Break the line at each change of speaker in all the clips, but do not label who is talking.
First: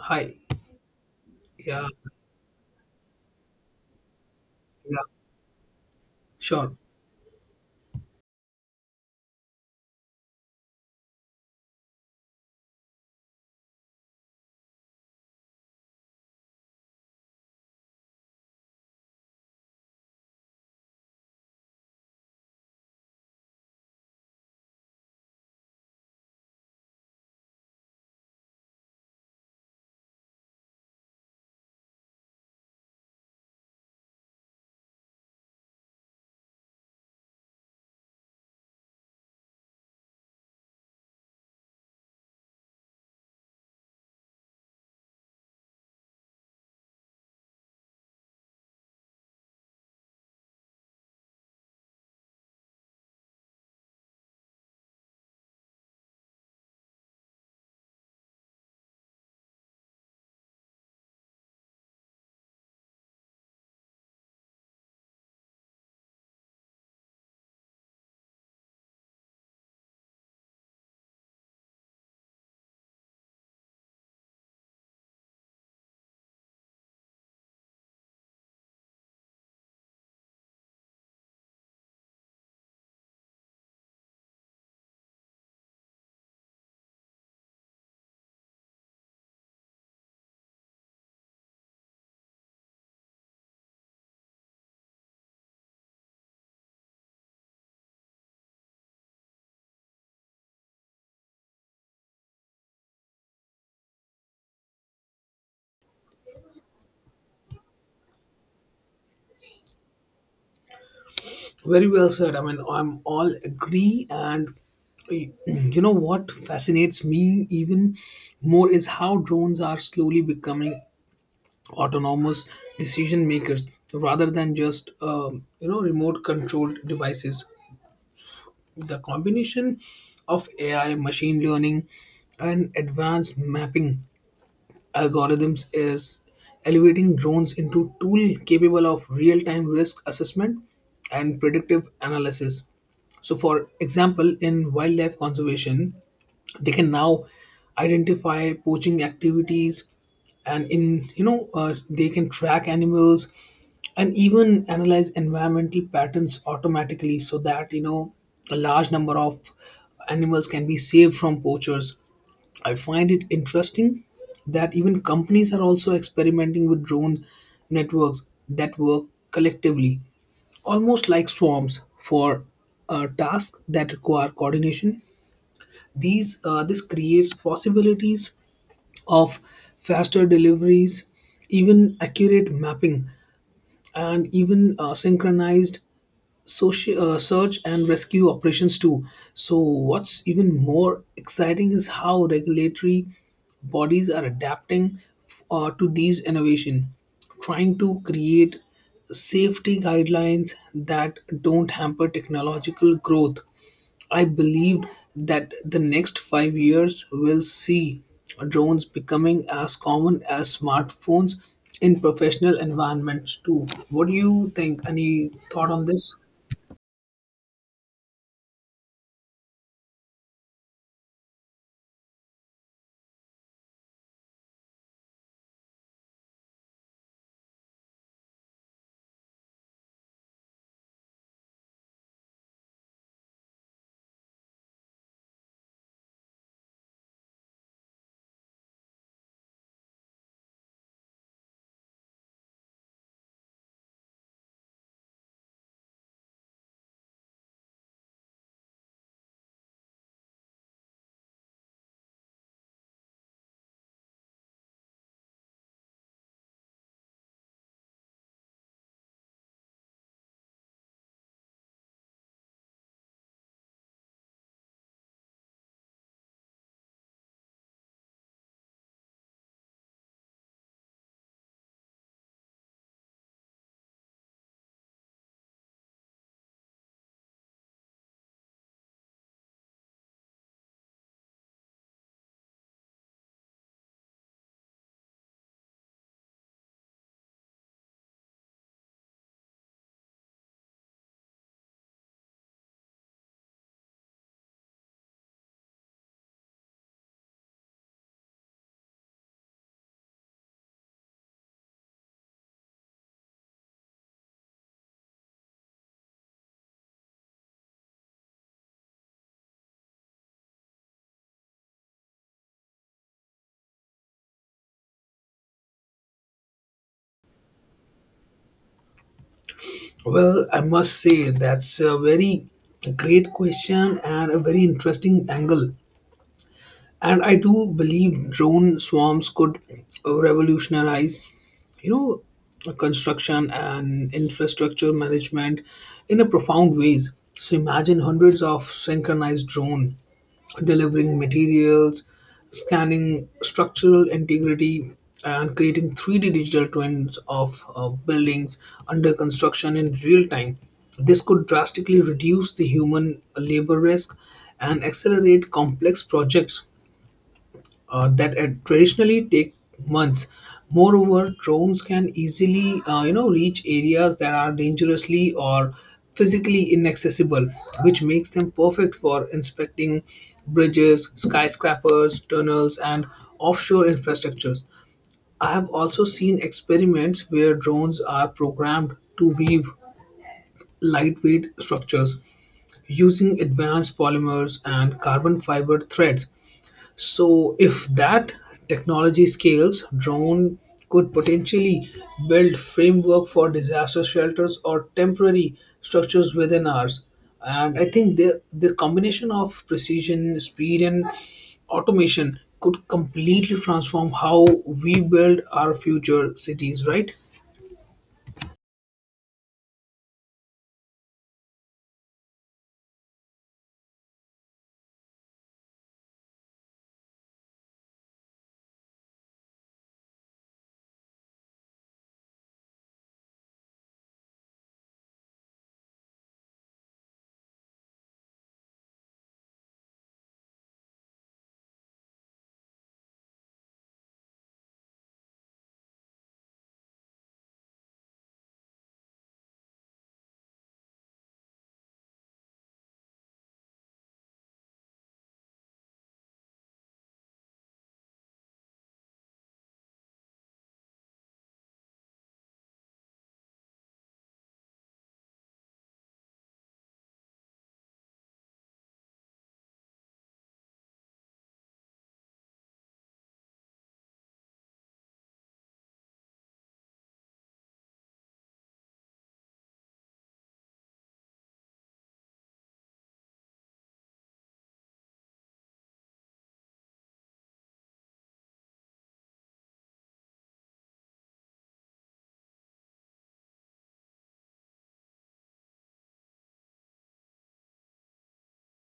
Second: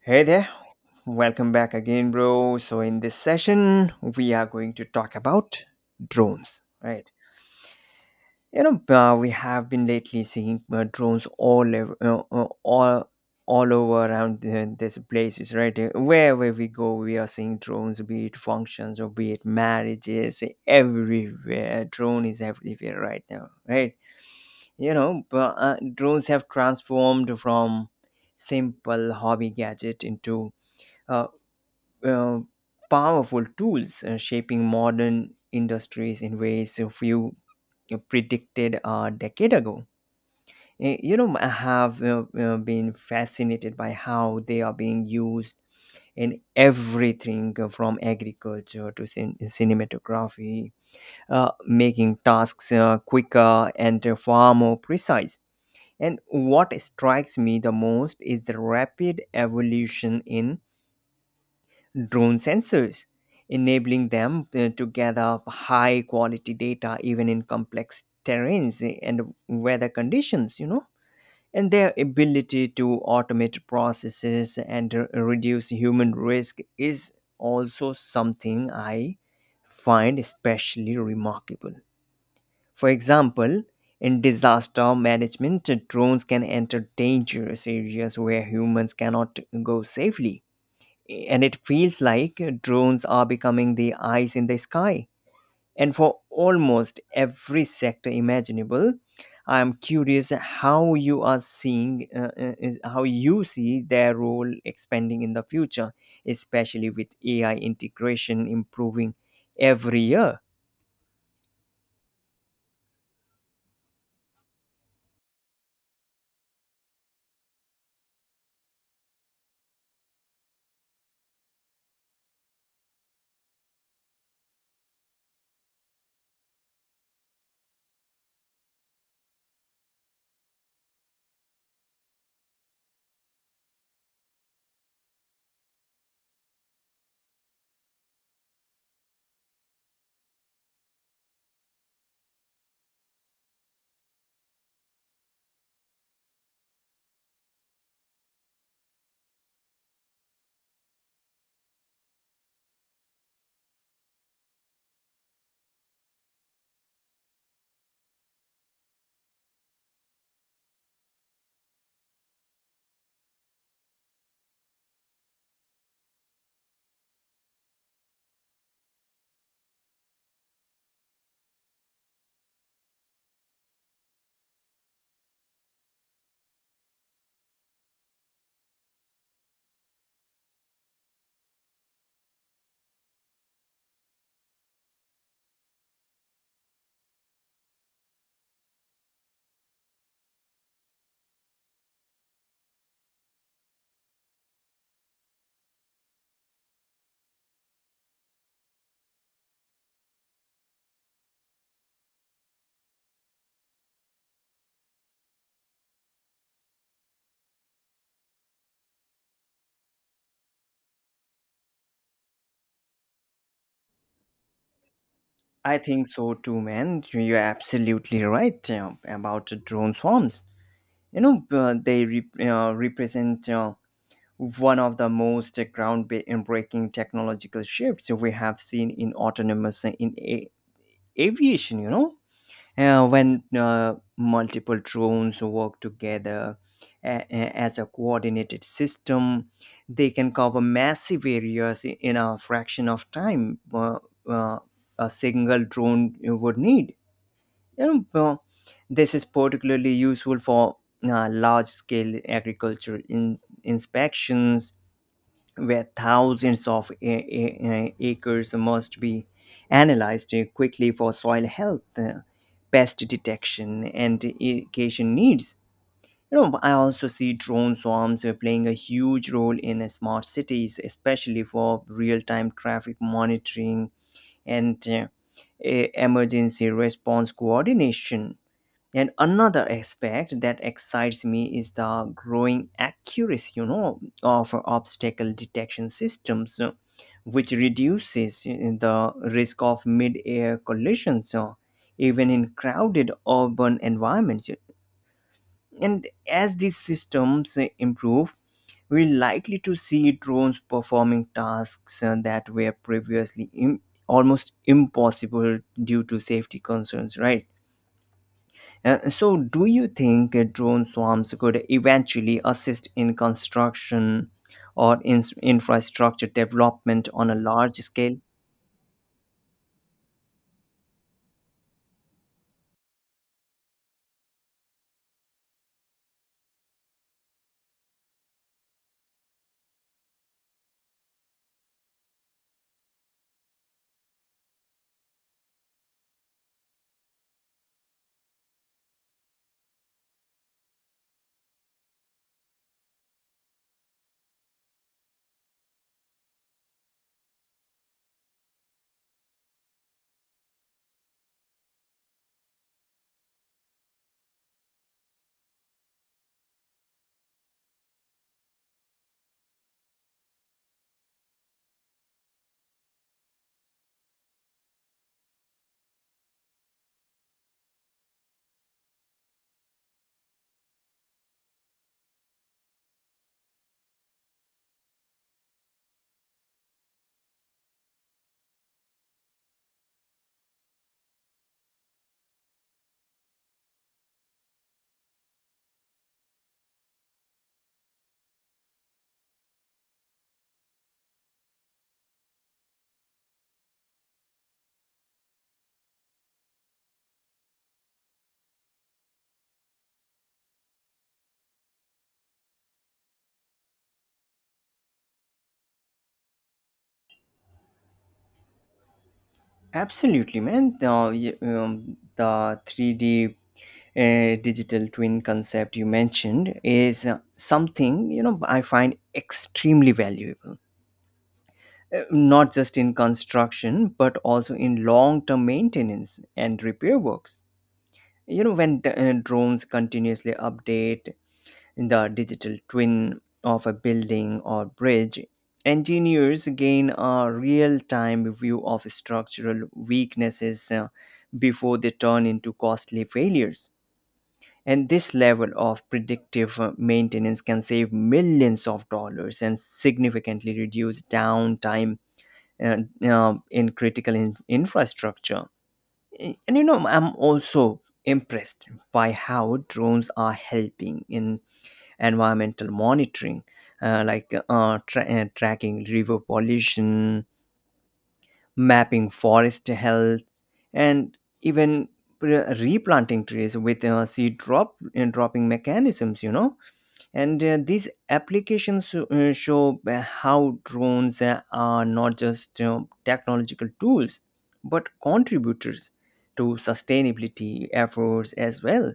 Hey there, welcome back
Yeah,
again, bro. So, in this session, we are going to
yeah,
talk about drones,
sure.
right? We have been lately seeing drones all over, all over around these places, right? Wherever we go, we are seeing drones, be it functions or be it marriages, everywhere. Drone is everywhere right now, right? Drones have transformed from simple hobby gadget into a uh, powerful tools shaping modern industries in ways a few predicted a decade ago. I have been fascinated by how they are being used in everything from agriculture to cinematography, making tasks quicker and far more precise. And what strikes me the most is the rapid evolution in drone sensors, enabling them to gather high quality data even in complex terrains and weather conditions. And their ability to automate processes and reduce human risk is also something I find especially remarkable. For example, in disaster management, drones can enter dangerous areas where humans cannot go safely, and it feels like drones are becoming the eyes in the sky and for almost every sector imaginable. I am curious how you are seeing is how you see their role expanding in the future, especially with AI integration improving every year.
Very well said. I mean, I'm all agree. You know what fascinates me even more is how drones are slowly becoming autonomous decision makers rather than just, remote controlled devices. The combination of AI, machine learning, and advanced mapping algorithms is elevating drones into tool capable of real-time risk assessment and predictive analysis. So, for example, in wildlife conservation, they can now identify poaching activities, and in you know they can track animals, and even analyze environmental patterns automatically, so that you know a large number of animals can be saved from poachers. I find it interesting that even companies are also experimenting with drone networks that work collectively, almost like swarms, for tasks that require coordination. These this creates possibilities of faster deliveries, even accurate mapping, and even synchronized search and rescue operations too. So what's even more exciting is how regulatory bodies are adapting to these innovation, trying to create safety guidelines that don't hamper technological growth. I believed that the next 5 years will see drones becoming as common as smartphones in professional environments too. What do you think? Any thought
I
on
think
this?
so too, man. You're absolutely right about the drone swarms. They represent one of the most groundbreaking technological shifts we have seen in autonomous aviation. When multiple drones work together as a coordinated system, they can cover massive areas in a fraction of time. Uh, a single drone would need, you know, uh, this is particularly useful for large-scale agriculture inspections, where thousands of acres must be analyzed quickly for soil health, pest detection, and irrigation needs. You know, I also see drone swarms playing a huge role in smart cities, especially for real-time traffic monitoring and emergency response coordination. And another aspect that excites me is the growing accuracy, you know, of obstacle detection systems, which reduces the risk of mid-air collisions, even in crowded urban environments. And as these systems improve, we're likely to see drones performing tasks that were previously almost impossible due to safety concerns, right? So, do you think drone swarms could eventually assist in construction or in infrastructure development on a large scale?
Well, I must say that's a very great question and a very interesting angle. And I do believe drone swarms could revolutionize, you know, construction and infrastructure management in a profound ways. So imagine hundreds of synchronized drone delivering materials, scanning structural integrity, and creating 3D digital twins of buildings under construction in real time. This could drastically reduce the human labor risk and accelerate complex projects that traditionally take months. Moreover, drones can easily, you know, reach areas that are dangerously or physically inaccessible, which makes them perfect for inspecting bridges, skyscrapers, tunnels, and offshore infrastructures. I have also seen experiments where drones are programmed to weave lightweight structures using advanced polymers and carbon fiber threads. So, if that technology scales, drone could potentially build framework for disaster shelters or temporary structures within ours. And I think the combination of precision, speed, and automation could completely transform how we build our future cities. Right?
Absolutely, man. The 3D digital twin concept you mentioned is something, you know, I find extremely valuable. Not just in construction, but also in long-term maintenance and repair works. Drones continuously update the digital twin of a building or bridge, engineers gain a real time view of structural weaknesses before they turn into costly failures. And this level of predictive maintenance can save millions of dollars and significantly reduce downtime uh, in critical infrastructure. And you know, I'm also impressed by how drones are helping in environmental monitoring, tracking river pollution, mapping forest health, and even replanting trees with seed drop and dropping mechanisms, you know. And these applications show how drones are not just technological tools but contributors to sustainability efforts as well.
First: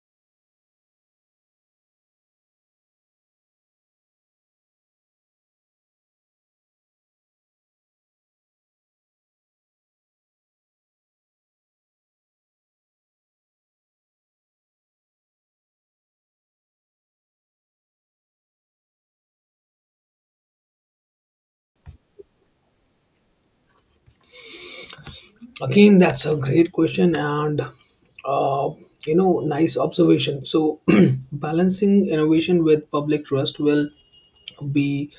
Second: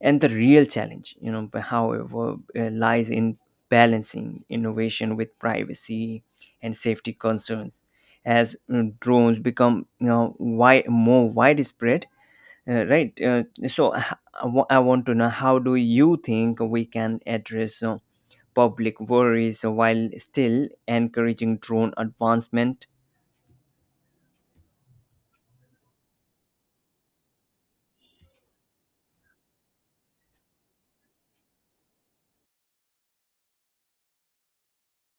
And the real challenge, you know, but however lies in balancing innovation with privacy and safety concerns as drones become, you know, why more widespread. uh, right uh, so h- I want to know, how do you think we can address public worries while still encouraging drone advancement?
Again, that's a great question, and uh, you know, nice observation. So, balancing innovation with public trust will be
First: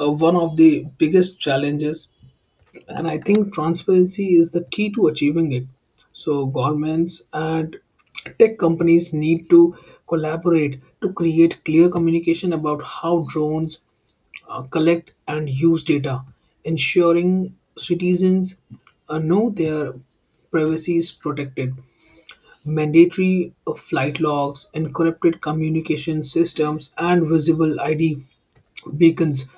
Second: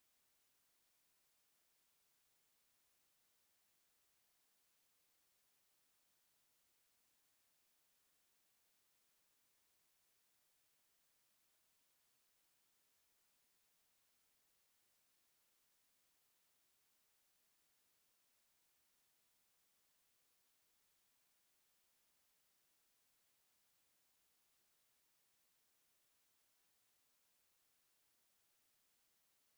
one of the biggest challenges. And I think transparency is the key to achieving it. So governments and tech companies need to collaborate to create clear communication about how drones collect and use data, ensuring citizens know their privacy is protected. Mandatory flight logs, encrypted communication systems, and visible ID beacons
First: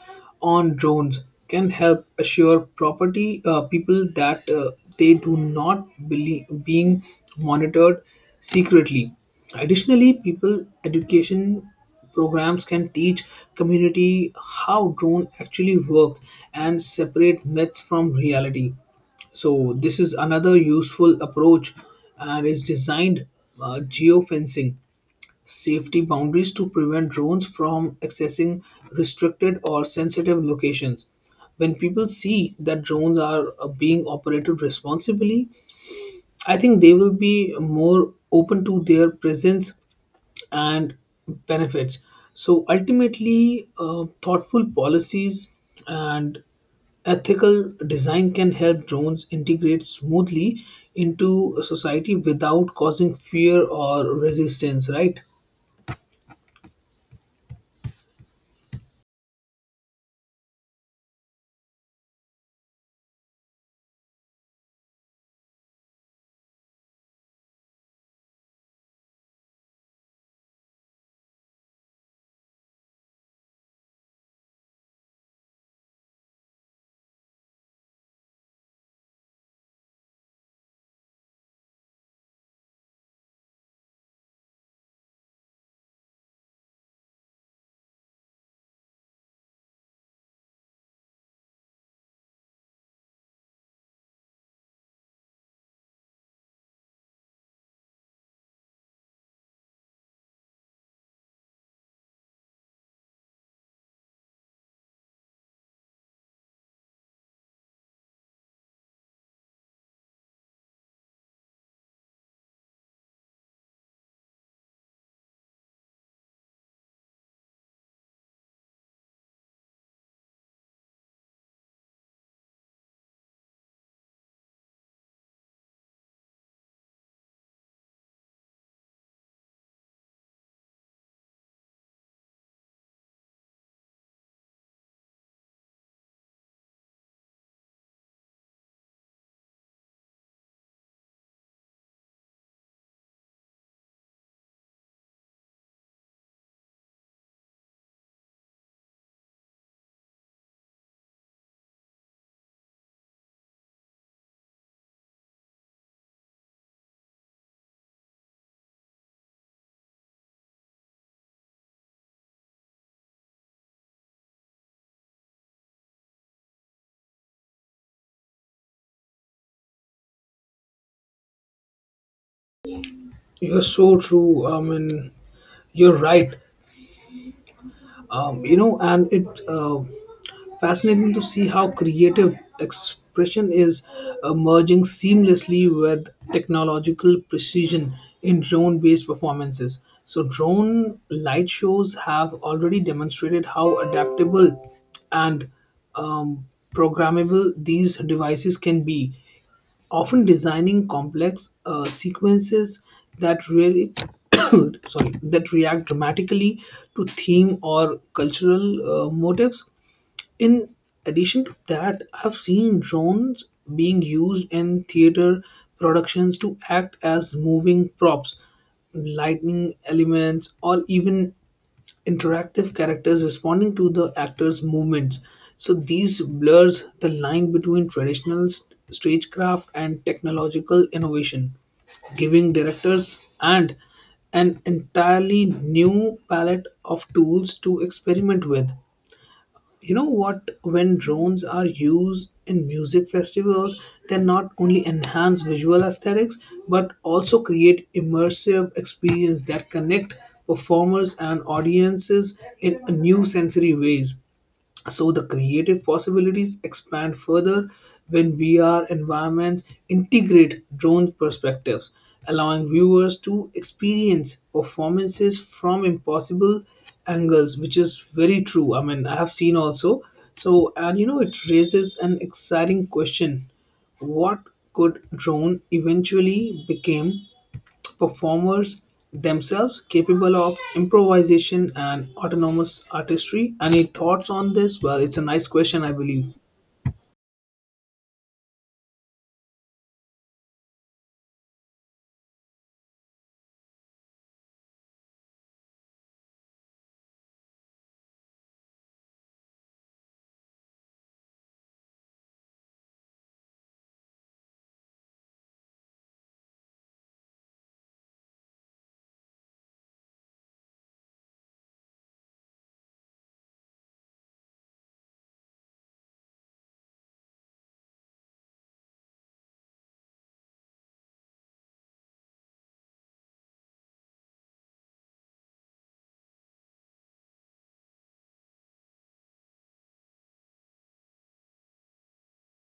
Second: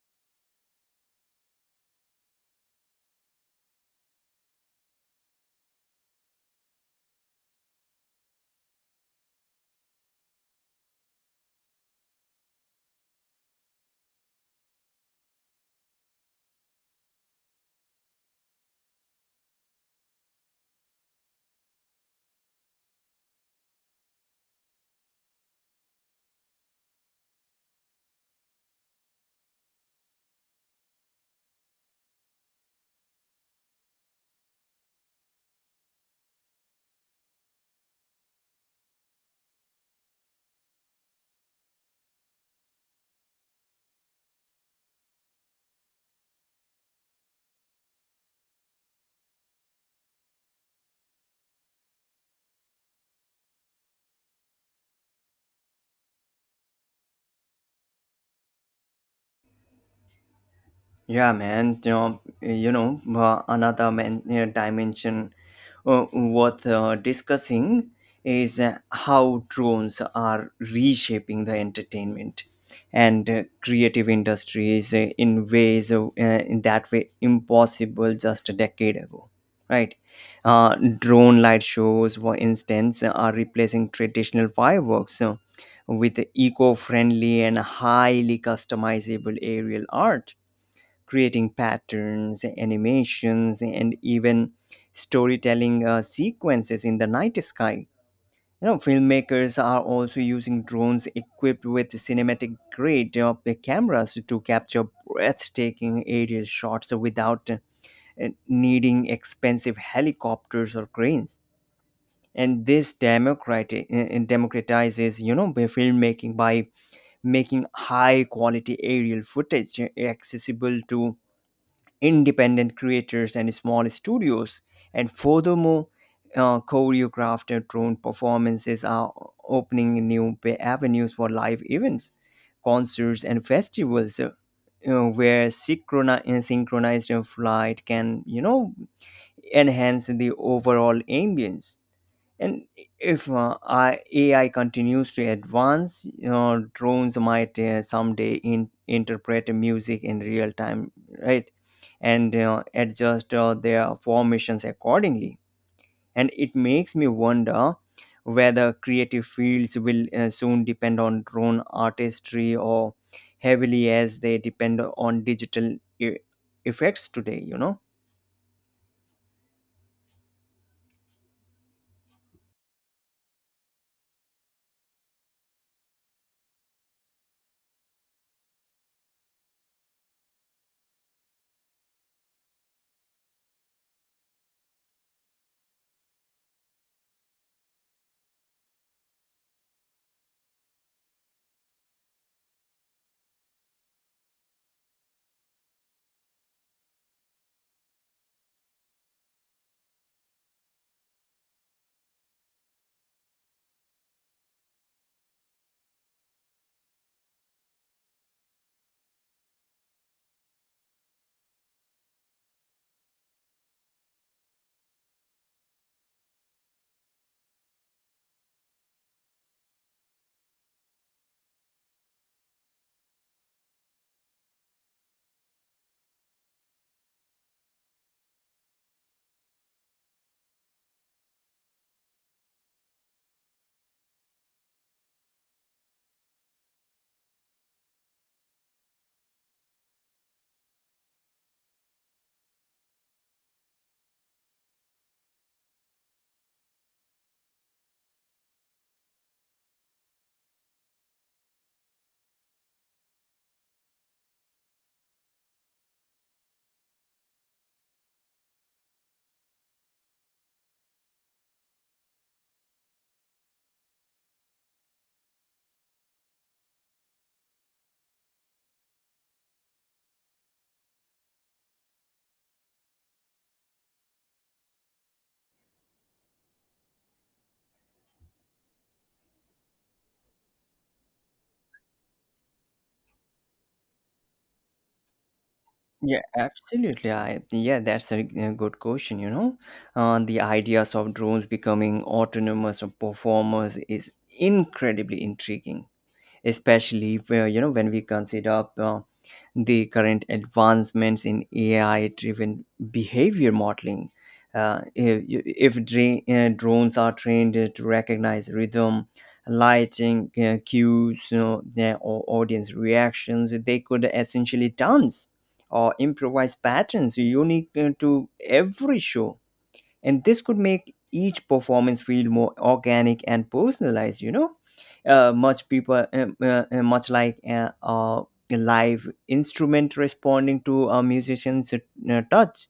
on drones can help assure property people that they do not believe being monitored secretly. Additionally, people education programs can teach community how drone actually work and separate myths from reality. So this is another useful approach, and is designed geofencing safety boundaries to prevent drones from accessing restricted or sensitive locations. When people see that drones are being operated responsibly, I think they will be more open to their presence and benefits. So ultimately, thoughtful policies and ethical design can help drones integrate smoothly into society without causing fear or resistance, right?
Yeah, man. Another, man, dimension worth discussing is how drones are reshaping the entertainment and creative industries in that way impossible just a decade ago. Right, drone light shows, for instance, are replacing traditional fireworks with eco-friendly and highly customizable aerial art, creating patterns, animations, and even storytelling sequences in the night sky. You know, filmmakers are also using drones equipped with cinematic grade cameras to capture breathtaking aerial shots without needing expensive helicopters or cranes. And this democratizes, you know, the filmmaking by making high quality aerial footage accessible to independent creators and small studios. And furthermore, choreographed and drone performances are opening new avenues for live events, concerts, and festivals, you know, where synchronized flight can, you know, enhance the overall ambience. And if AI continues to advance, you know, drones might someday interpret music in real time, right? And adjust their formations accordingly. And it makes me wonder whether creative fields will soon depend on drone artistry or heavily as they depend on digital effects today, you know?
You're so true. I mean, you're right. You know, and it Fascinating to see how creative expression is merging seamlessly with technological precision in drone based performances. So, drone light shows have already demonstrated how adaptable and, um, programmable these devices can be, often designing complex sequences that really sorry, that react dramatically to theme or cultural motives. In addition to that, I've seen drones being used in theater productions to act as moving props, lightning elements, or even interactive characters responding to the actor's movements. So these blurs the line between traditional stagecraft and technological innovation, giving directors and an entirely new palette of tools to experiment with. You know what, when drones are used in music festivals, they not only enhance visual aesthetics but also create immersive experience that connect performers and audiences in a new sensory ways. So the creative possibilities expand further when VR environments integrate drone perspectives, allowing viewers to experience performances from impossible angles, which is very true. I mean, I have seen also. So, and you know, it raises an exciting question: what could drone eventually become? Performers themselves capable of improvisation and autonomous artistry. Any thoughts on this? Well, it's a nice question, I
Yeah,
believe.
absolutely. That's a good question. The ideas of drones becoming autonomous or performers is incredibly intriguing, especially where, you know, when we consider the current advancements in AI driven behavior modeling. If you- if dra- drones are trained to recognize rhythm, lighting, cues, you know, their audience reactions, they could essentially dance or improvise patterns unique to every show. And this could make each performance feel more organic and personalized, you know, much like a live instrument responding to a musician's touch.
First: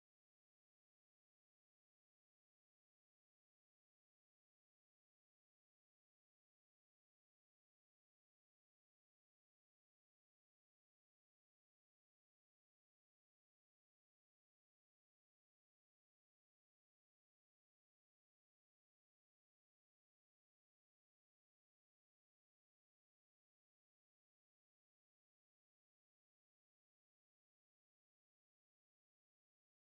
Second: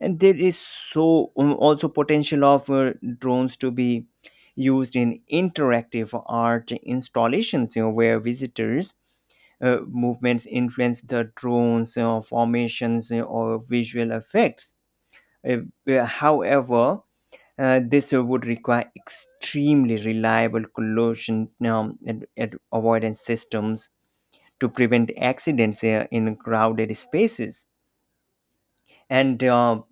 And there is so also potential of drones to be used in interactive art installations, you know, where visitors movements influence the drones formations or visual effects. Uh, however This would require extremely reliable collision and avoidance systems to prevent accidents in crowded spaces. And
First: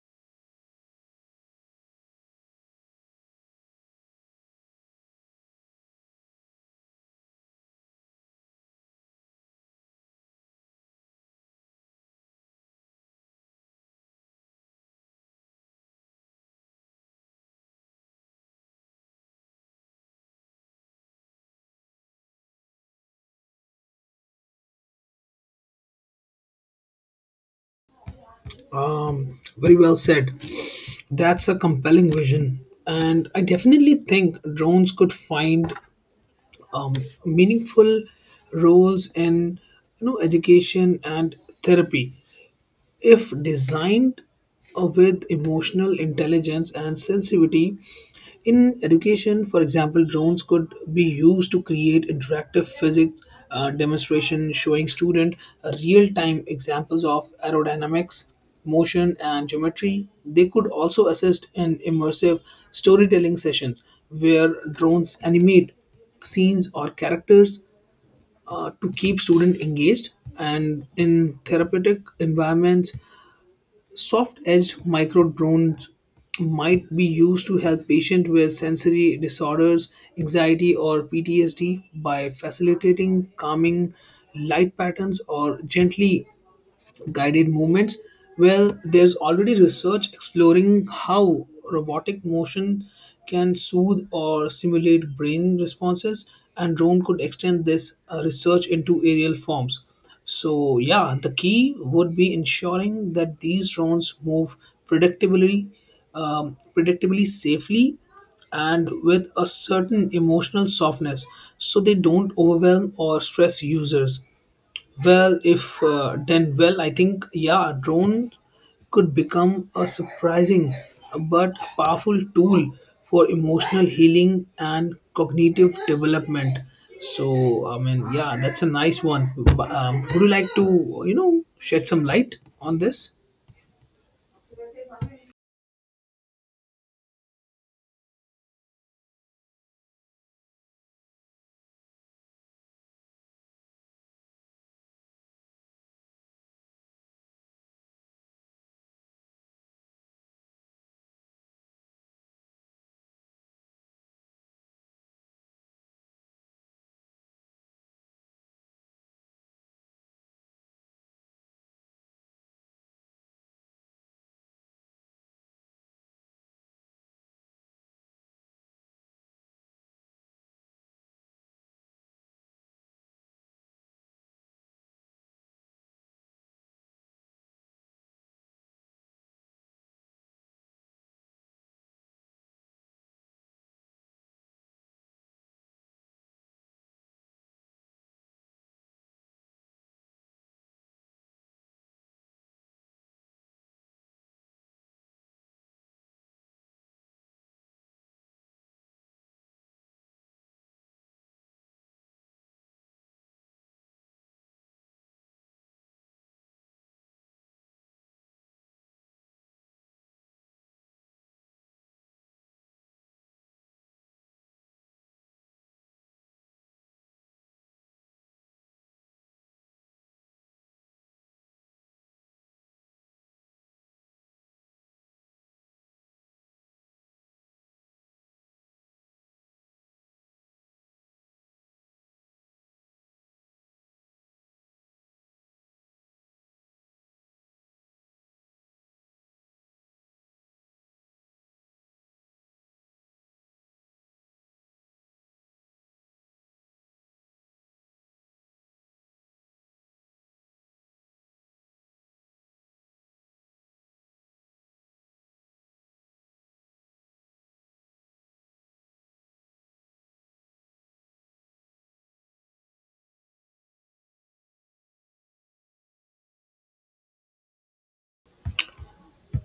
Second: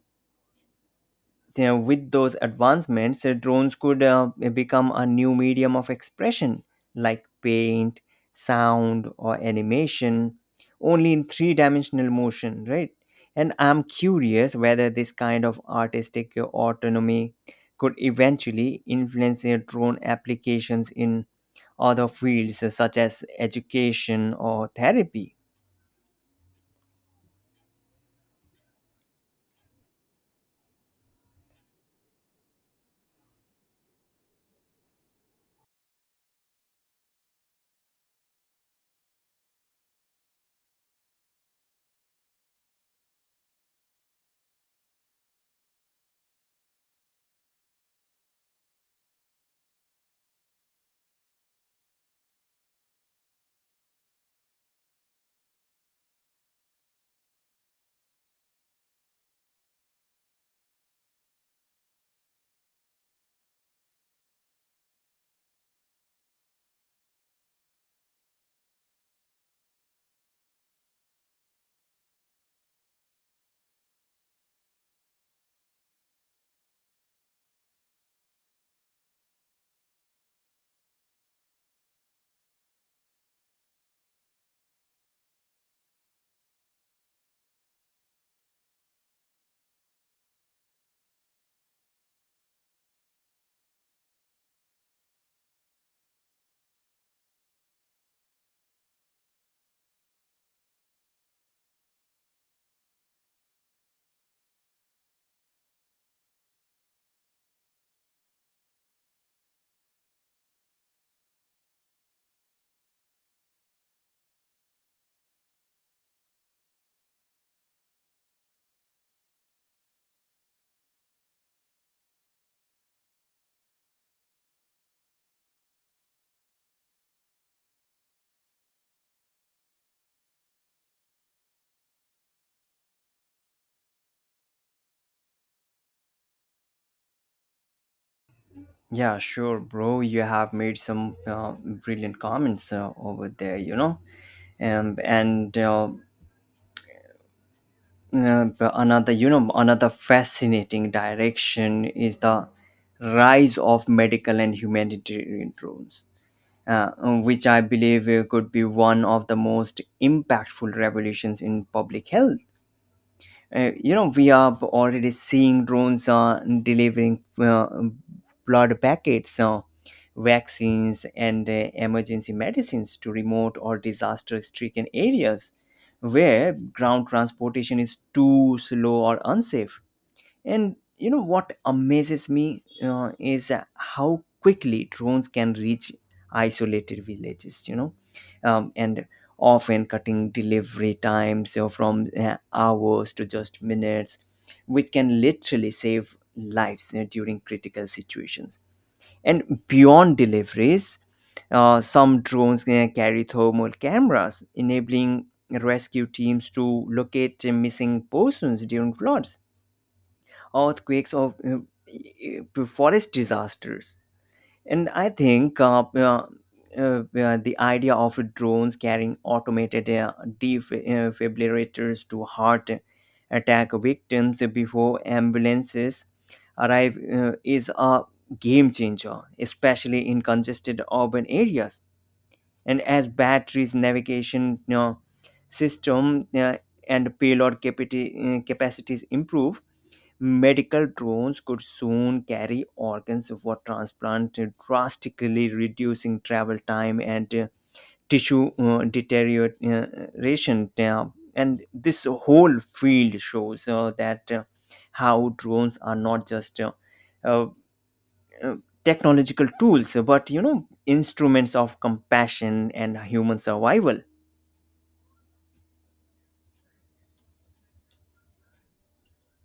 you know, with those advancements, drones could become a new medium of expression like paint, sound, or animation, only in three dimensional motion, right? And I'm curious whether this kind of artistic autonomy could eventually influence drone applications in other fields such as education or therapy.
Very well said. That's a compelling vision. And I definitely think drones could find um, meaningful roles in, you know, education and therapy. If designed with emotional intelligence and sensitivity, in education, for example, drones could be used to create interactive physics demonstration showing student real-time examples of aerodynamics, motion, and geometry. They could also assist in immersive storytelling sessions where drones animate scenes or characters to keep students engaged. And in therapeutic environments, soft edged microdrones might be used to help patients with sensory disorders, anxiety, or PTSD by facilitating calming light patterns or gently guided movements. Well, there's already research exploring how robotic motion can soothe or simulate brain responses, and drone could extend this research into aerial forms. So yeah, the key would be ensuring that these drones move predictably predictably, safely, and with a certain emotional softness, so they don't overwhelm or stress users. Well, if done well, I think yeah, drone could become a surprising but powerful tool for emotional healing and cognitive development. So, I mean, yeah, that's a nice one. But, would you like to, you know, shed some light on this?
Yeah, sure, bro. You have made some brilliant comments over there, you know. And But another, you know, another fascinating direction is the rise of medical and humanitarian drones, which I believe could be one of the most impactful revolutions in public health. You know, we are already seeing drones delivering blood packets, vaccines, and emergency medicines to remote or disaster stricken areas where ground transportation is too slow or unsafe. And you know what amazes me is how quickly drones can reach isolated villages, you know, and often cutting delivery times from hours to just minutes, which can literally save lives during critical situations. And beyond deliveries, some drones carry thermal cameras, enabling rescue teams to locate missing persons during floods, earthquakes, or forest disasters. And I think the idea of drones carrying automated defibrillators to heart attack victims before ambulances arrive is a game changer, especially in congested urban areas. And as batteries, navigation, you know, system, uh, and capacities improve, medical drones could soon carry organs for transplant, drastically reducing travel time and tissue deterioration. Yeah. And this whole field shows that how drones are not just uh, uh, technological tools, but, you know, instruments of compassion and human survival.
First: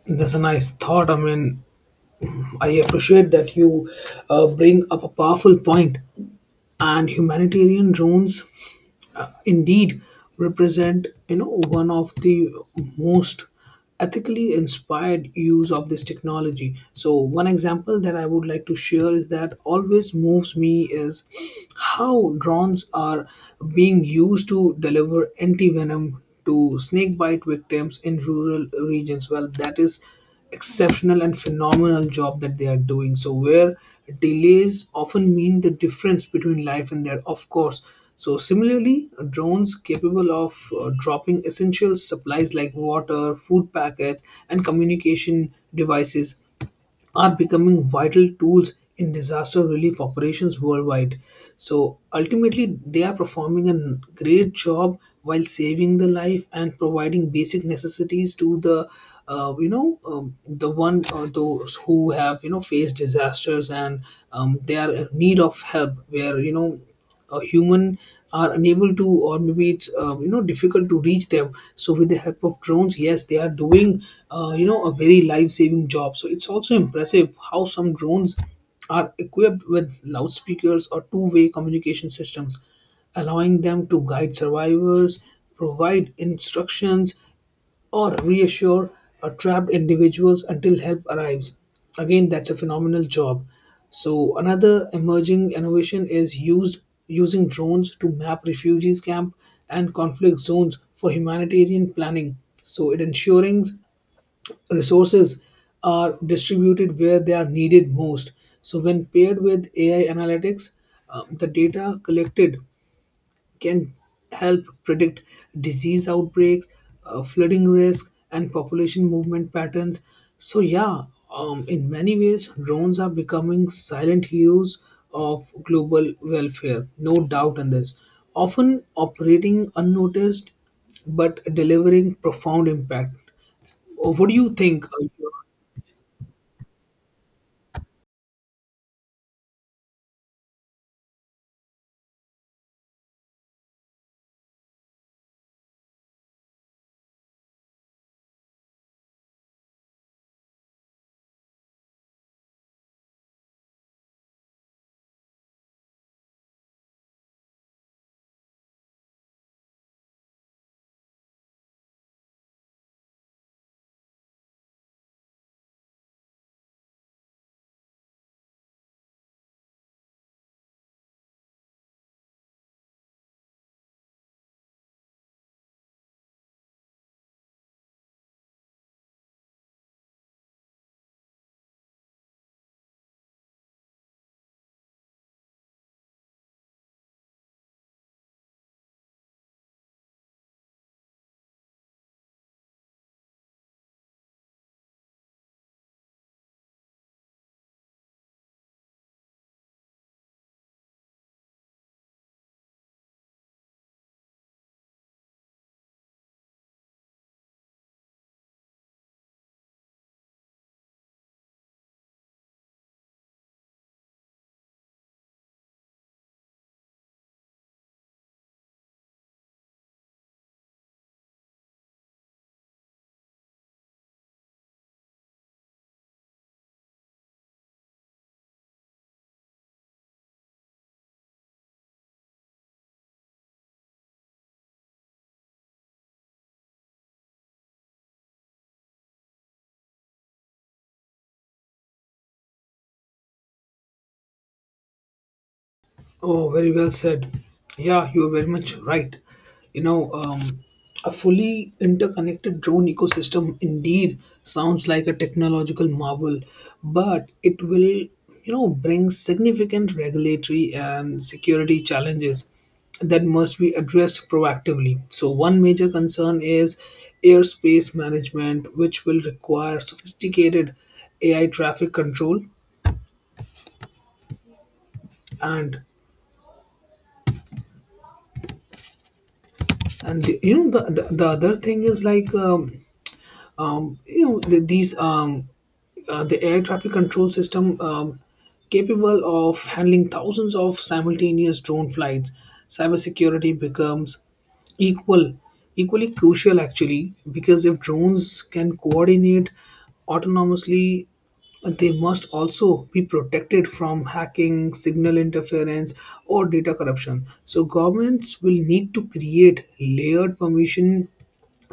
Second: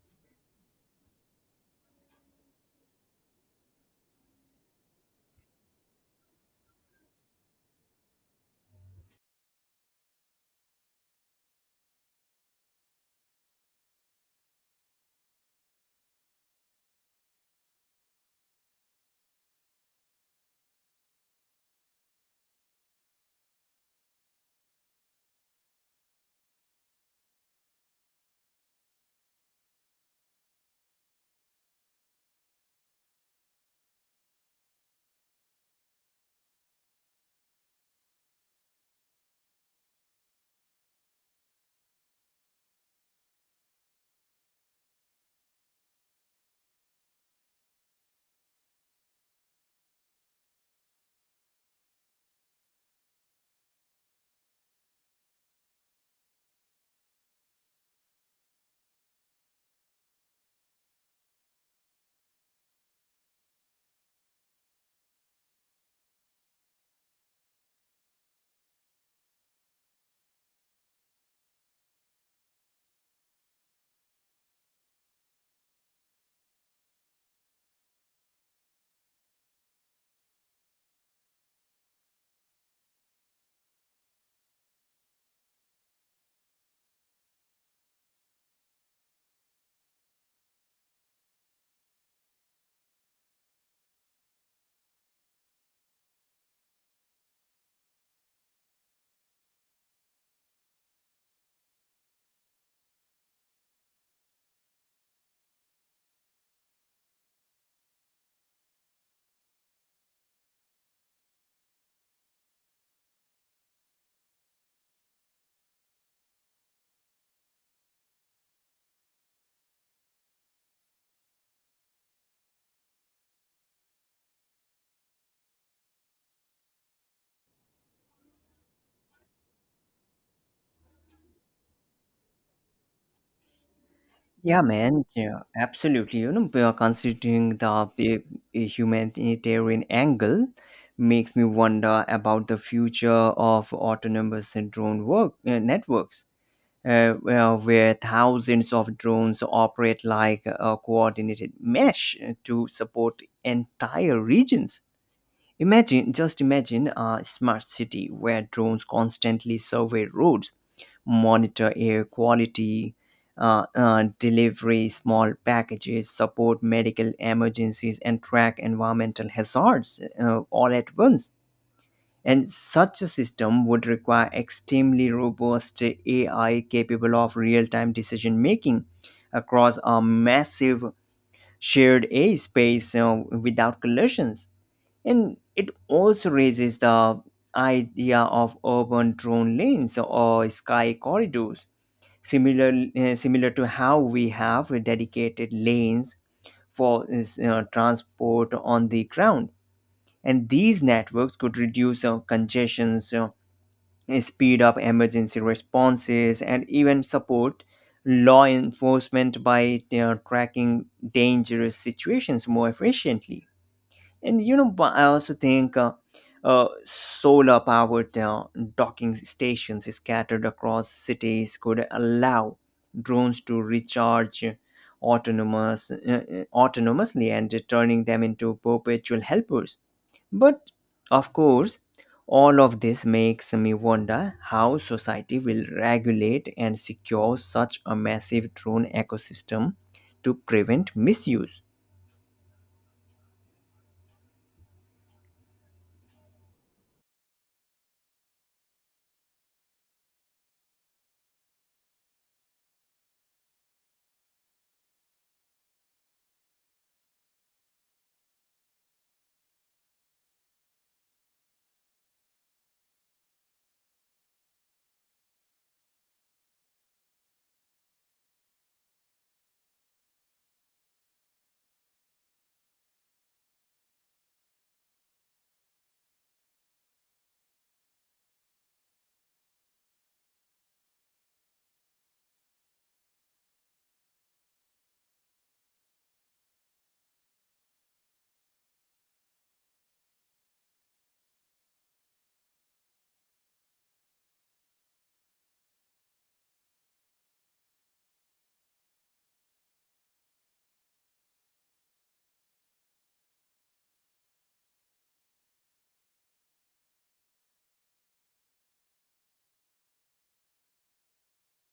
That's a nice thought. I mean, I appreciate that you bring up a powerful point. And humanitarian drones indeed represent, you know, one of the most ethically inspired use of this technology. So one example that I would like to share is that always moves me is how drones are being used to deliver anti-venom to snake bite victims in rural regions. Well, that is exceptional and phenomenal job that they are doing. So where delays often mean the difference between life and death, of course. So similarly, drones capable of dropping essential supplies like water, food packets, and communication devices are becoming vital tools in disaster relief operations worldwide. So ultimately, they are performing a great job while saving the life and providing basic necessities to the the one, those who have, you know, faced disasters and, they are in need of help, where, you know, human are unable to, or maybe it's, you know, difficult to reach them. So with the help of drones, yes, they are doing, you know, a very life saving job. So it's also impressive how some drones are equipped with loudspeakers or two-way communication systems, allowing them to guide survivors, provide instructions, or reassure trapped individuals until help arrives. Again, that's a phenomenal job. So another emerging innovation is used using drones to map refugees camp and conflict zones for humanitarian planning. So it ensuring resources are distributed where they are needed most. So when paired with AI analytics, the data collected can help predict disease outbreaks, flooding risk, and population movement patterns. So, yeah, in many ways, drones are becoming silent heroes of global welfare, no doubt in this. Often operating unnoticed but delivering profound impact. What do you
Yeah,
think?
man. Yeah, absolutely. You know, we are considering the humanitarian angle makes me wonder about the future of autonomous drone work networks, where thousands of drones operate like a coordinated mesh to support entire regions. Imagine, just imagine a smart city where drones constantly survey roads, monitor air quality, delivery small packages, support medical emergencies, and track environmental hazards all at once. And such a system would require extremely robust AI capable of real time decision making across a massive shared airspace without collisions. And it also raises the idea of urban drone lanes or sky corridors, similar, similar to how we have dedicated lanes for transport on the ground. And these networks could reduce congestions, speed up emergency responses, and even support law enforcement by, you know, tracking dangerous situations more efficiently. And you know, but I also think solar powered docking stations scattered across cities could allow drones to recharge autonomous, uh, uh, autonomously and turning them into perpetual helpers. But of course, all of this makes me wonder how society will regulate and secure such a massive drone ecosystem to prevent misuse.
Oh, very well said. Yeah, you are very much right. You know, a fully interconnected drone ecosystem indeed sounds like a technological marvel, but it will, you know, bring significant regulatory and security challenges that must be addressed proactively. So, one major concern is airspace management, which will require sophisticated AI traffic control. And and you know the other thing is like, um, you know the, these um, the air traffic control system capable of handling thousands of simultaneous drone flights. Cybersecurity becomes equal equally crucial actually, because if drones can coordinate autonomously, they must also be protected from hacking, signal interference, or data corruption. So governments will need to create layered permission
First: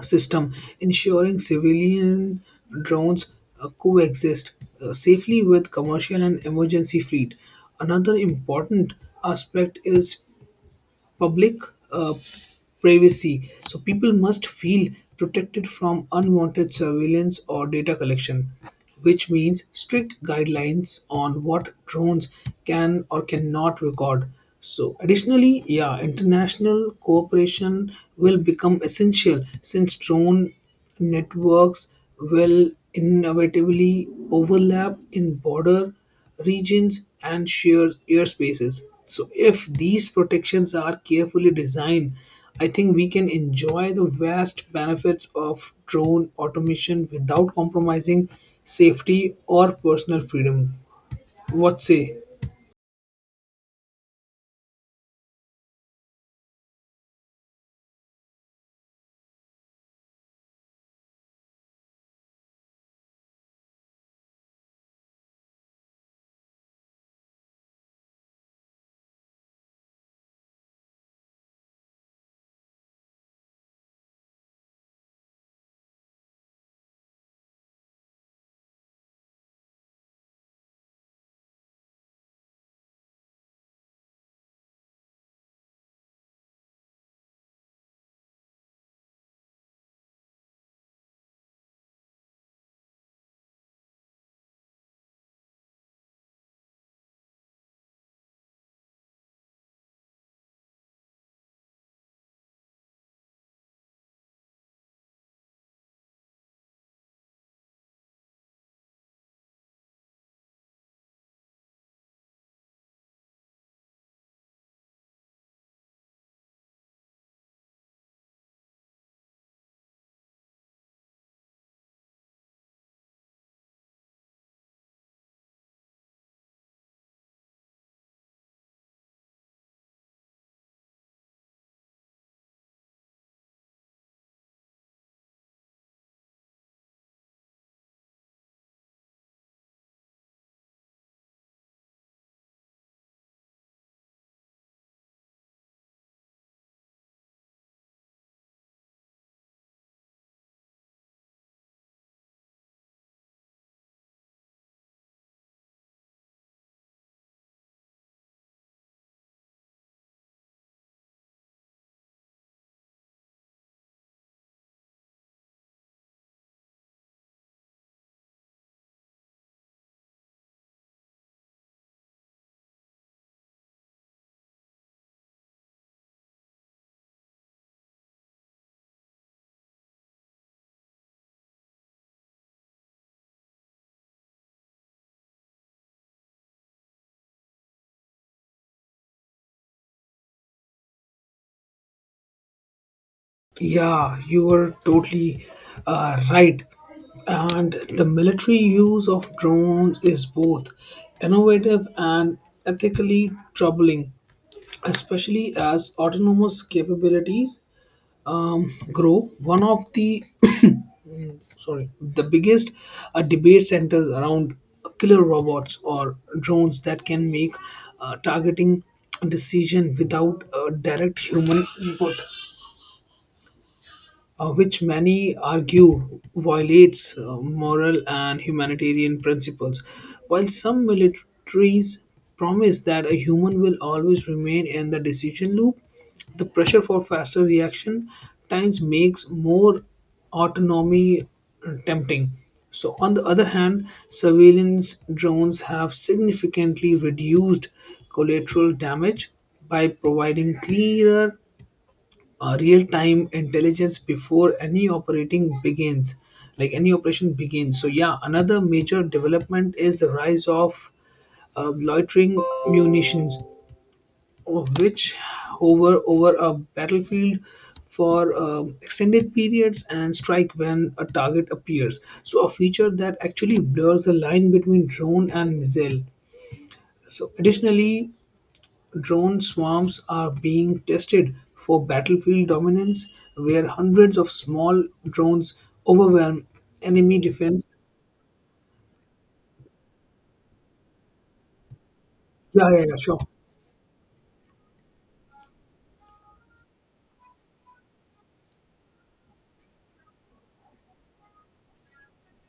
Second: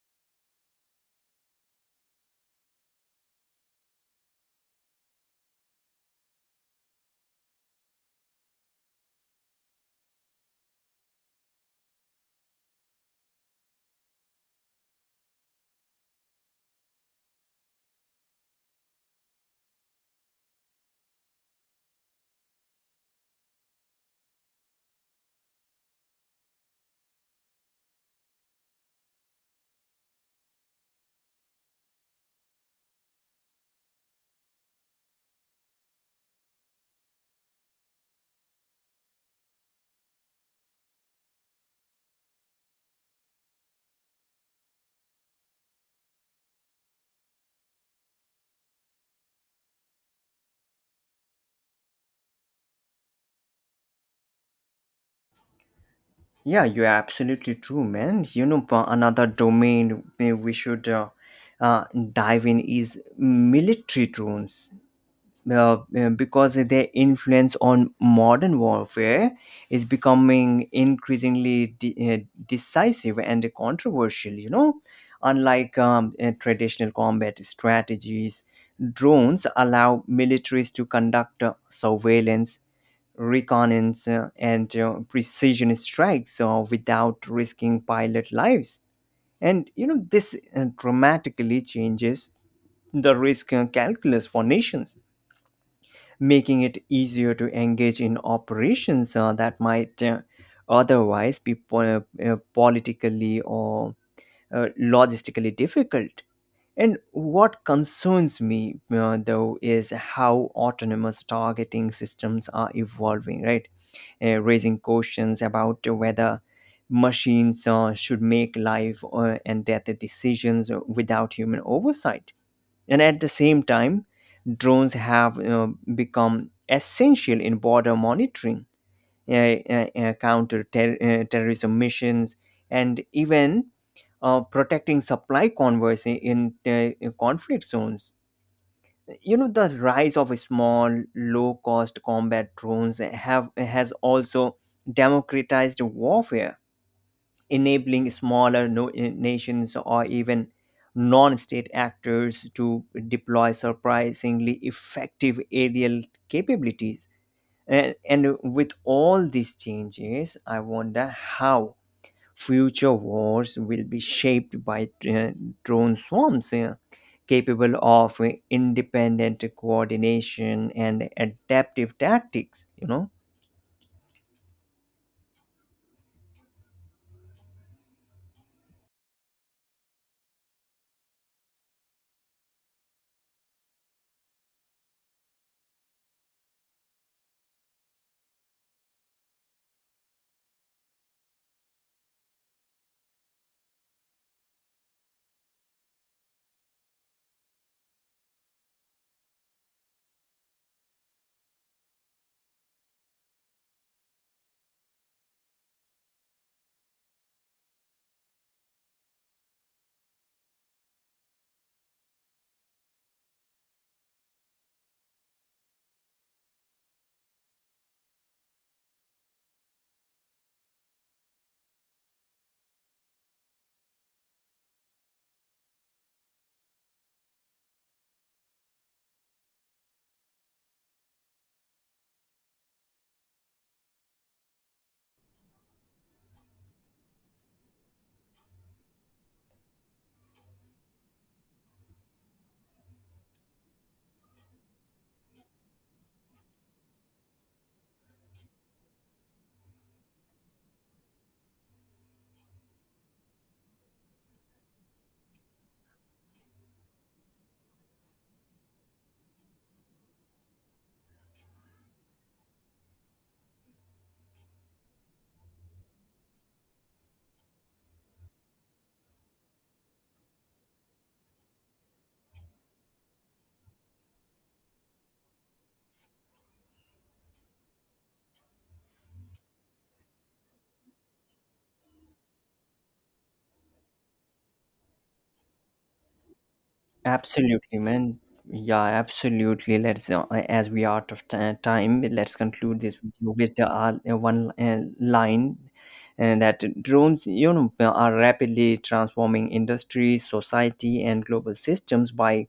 system, ensuring civilian drones coexist safely with commercial and emergency fleet. Another important aspect is public uh, privacy. So people must feel protected from unwanted surveillance or data collection, which means strict guidelines on what drones can or cannot record. So additionally, yeah, international cooperation will become essential, since drone networks will inevitably overlap in border regions and shared airspaces. So, if these protections are carefully designed, I think we can enjoy the vast benefits of drone automation without compromising safety or personal freedom. What say?
Yeah, you're absolutely true, man. You know, another domain we should uh, dive in is military drones. Because their influence on modern warfare is becoming increasingly decisive and controversial, you know. Unlike traditional combat strategies, drones allow militaries to conduct surveillance, reconnaissance, and precision strikes without risking pilot lives. And you know this dramatically changes the risk calculus for nations, making it easier to engage in operations that might otherwise be politically or logistically difficult. And what concerns me, though, is how autonomous targeting systems are evolving, right? Raising questions about whether machines should make life and death decisions without human oversight. And at the same time, drones have become essential in border monitoring, terrorism missions, and even protecting supply convoys in conflict zones. You know, the rise of small, low-cost combat drones have has also democratized warfare, enabling smaller nations or even non-state actors to deploy surprisingly effective aerial capabilities. And With all these changes, I wonder how future wars will be shaped by drone swarms capable of independent coordination and adaptive tactics, you know.
Yeah, you are totally right. And the military use of drones is both innovative and ethically troubling, especially as autonomous capabilities grow. One of the sorry, the biggest debate centers around killer robots or drones that can make targeting decision without direct human input, which many argue violates moral and humanitarian principles. While some militaries promise that a human will always remain in the decision loop, the pressure for faster reaction times makes more autonomy tempting. So, on the other hand, surveillance drones have significantly reduced collateral damage by providing clearer real time intelligence before any operation begins. So yeah, another major development is the rise of loitering munitions which hover over a battlefield for extended periods and strike when a target appears. So a feature that actually blurs the line between drone and missile. So additionally, drone swarms are being tested for battlefield dominance, where hundreds of small drones overwhelm enemy defense.
Absolutely, man. Yeah, absolutely. Let's, as we are out of time, let's
Yeah,
conclude
yeah,
this
yeah, sure.
video with the, one line, and that drones, you know, are rapidly transforming industry, society, and global systems by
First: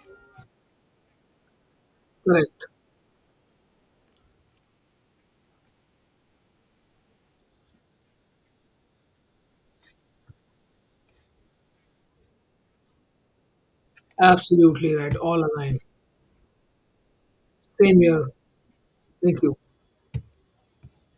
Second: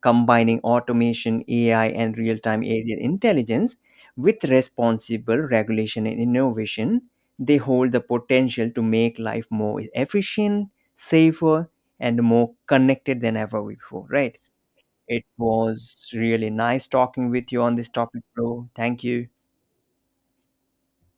combining automation, AI, and real time
Correct.
area intelligence. With responsible regulation and innovation, they hold the potential to make life more efficient, safer, and more connected than ever before, right?
Absolutely right.
It
All aligned.
was really nice talking with you on this
Same
topic,
here.
bro. Thank you.
Thank you.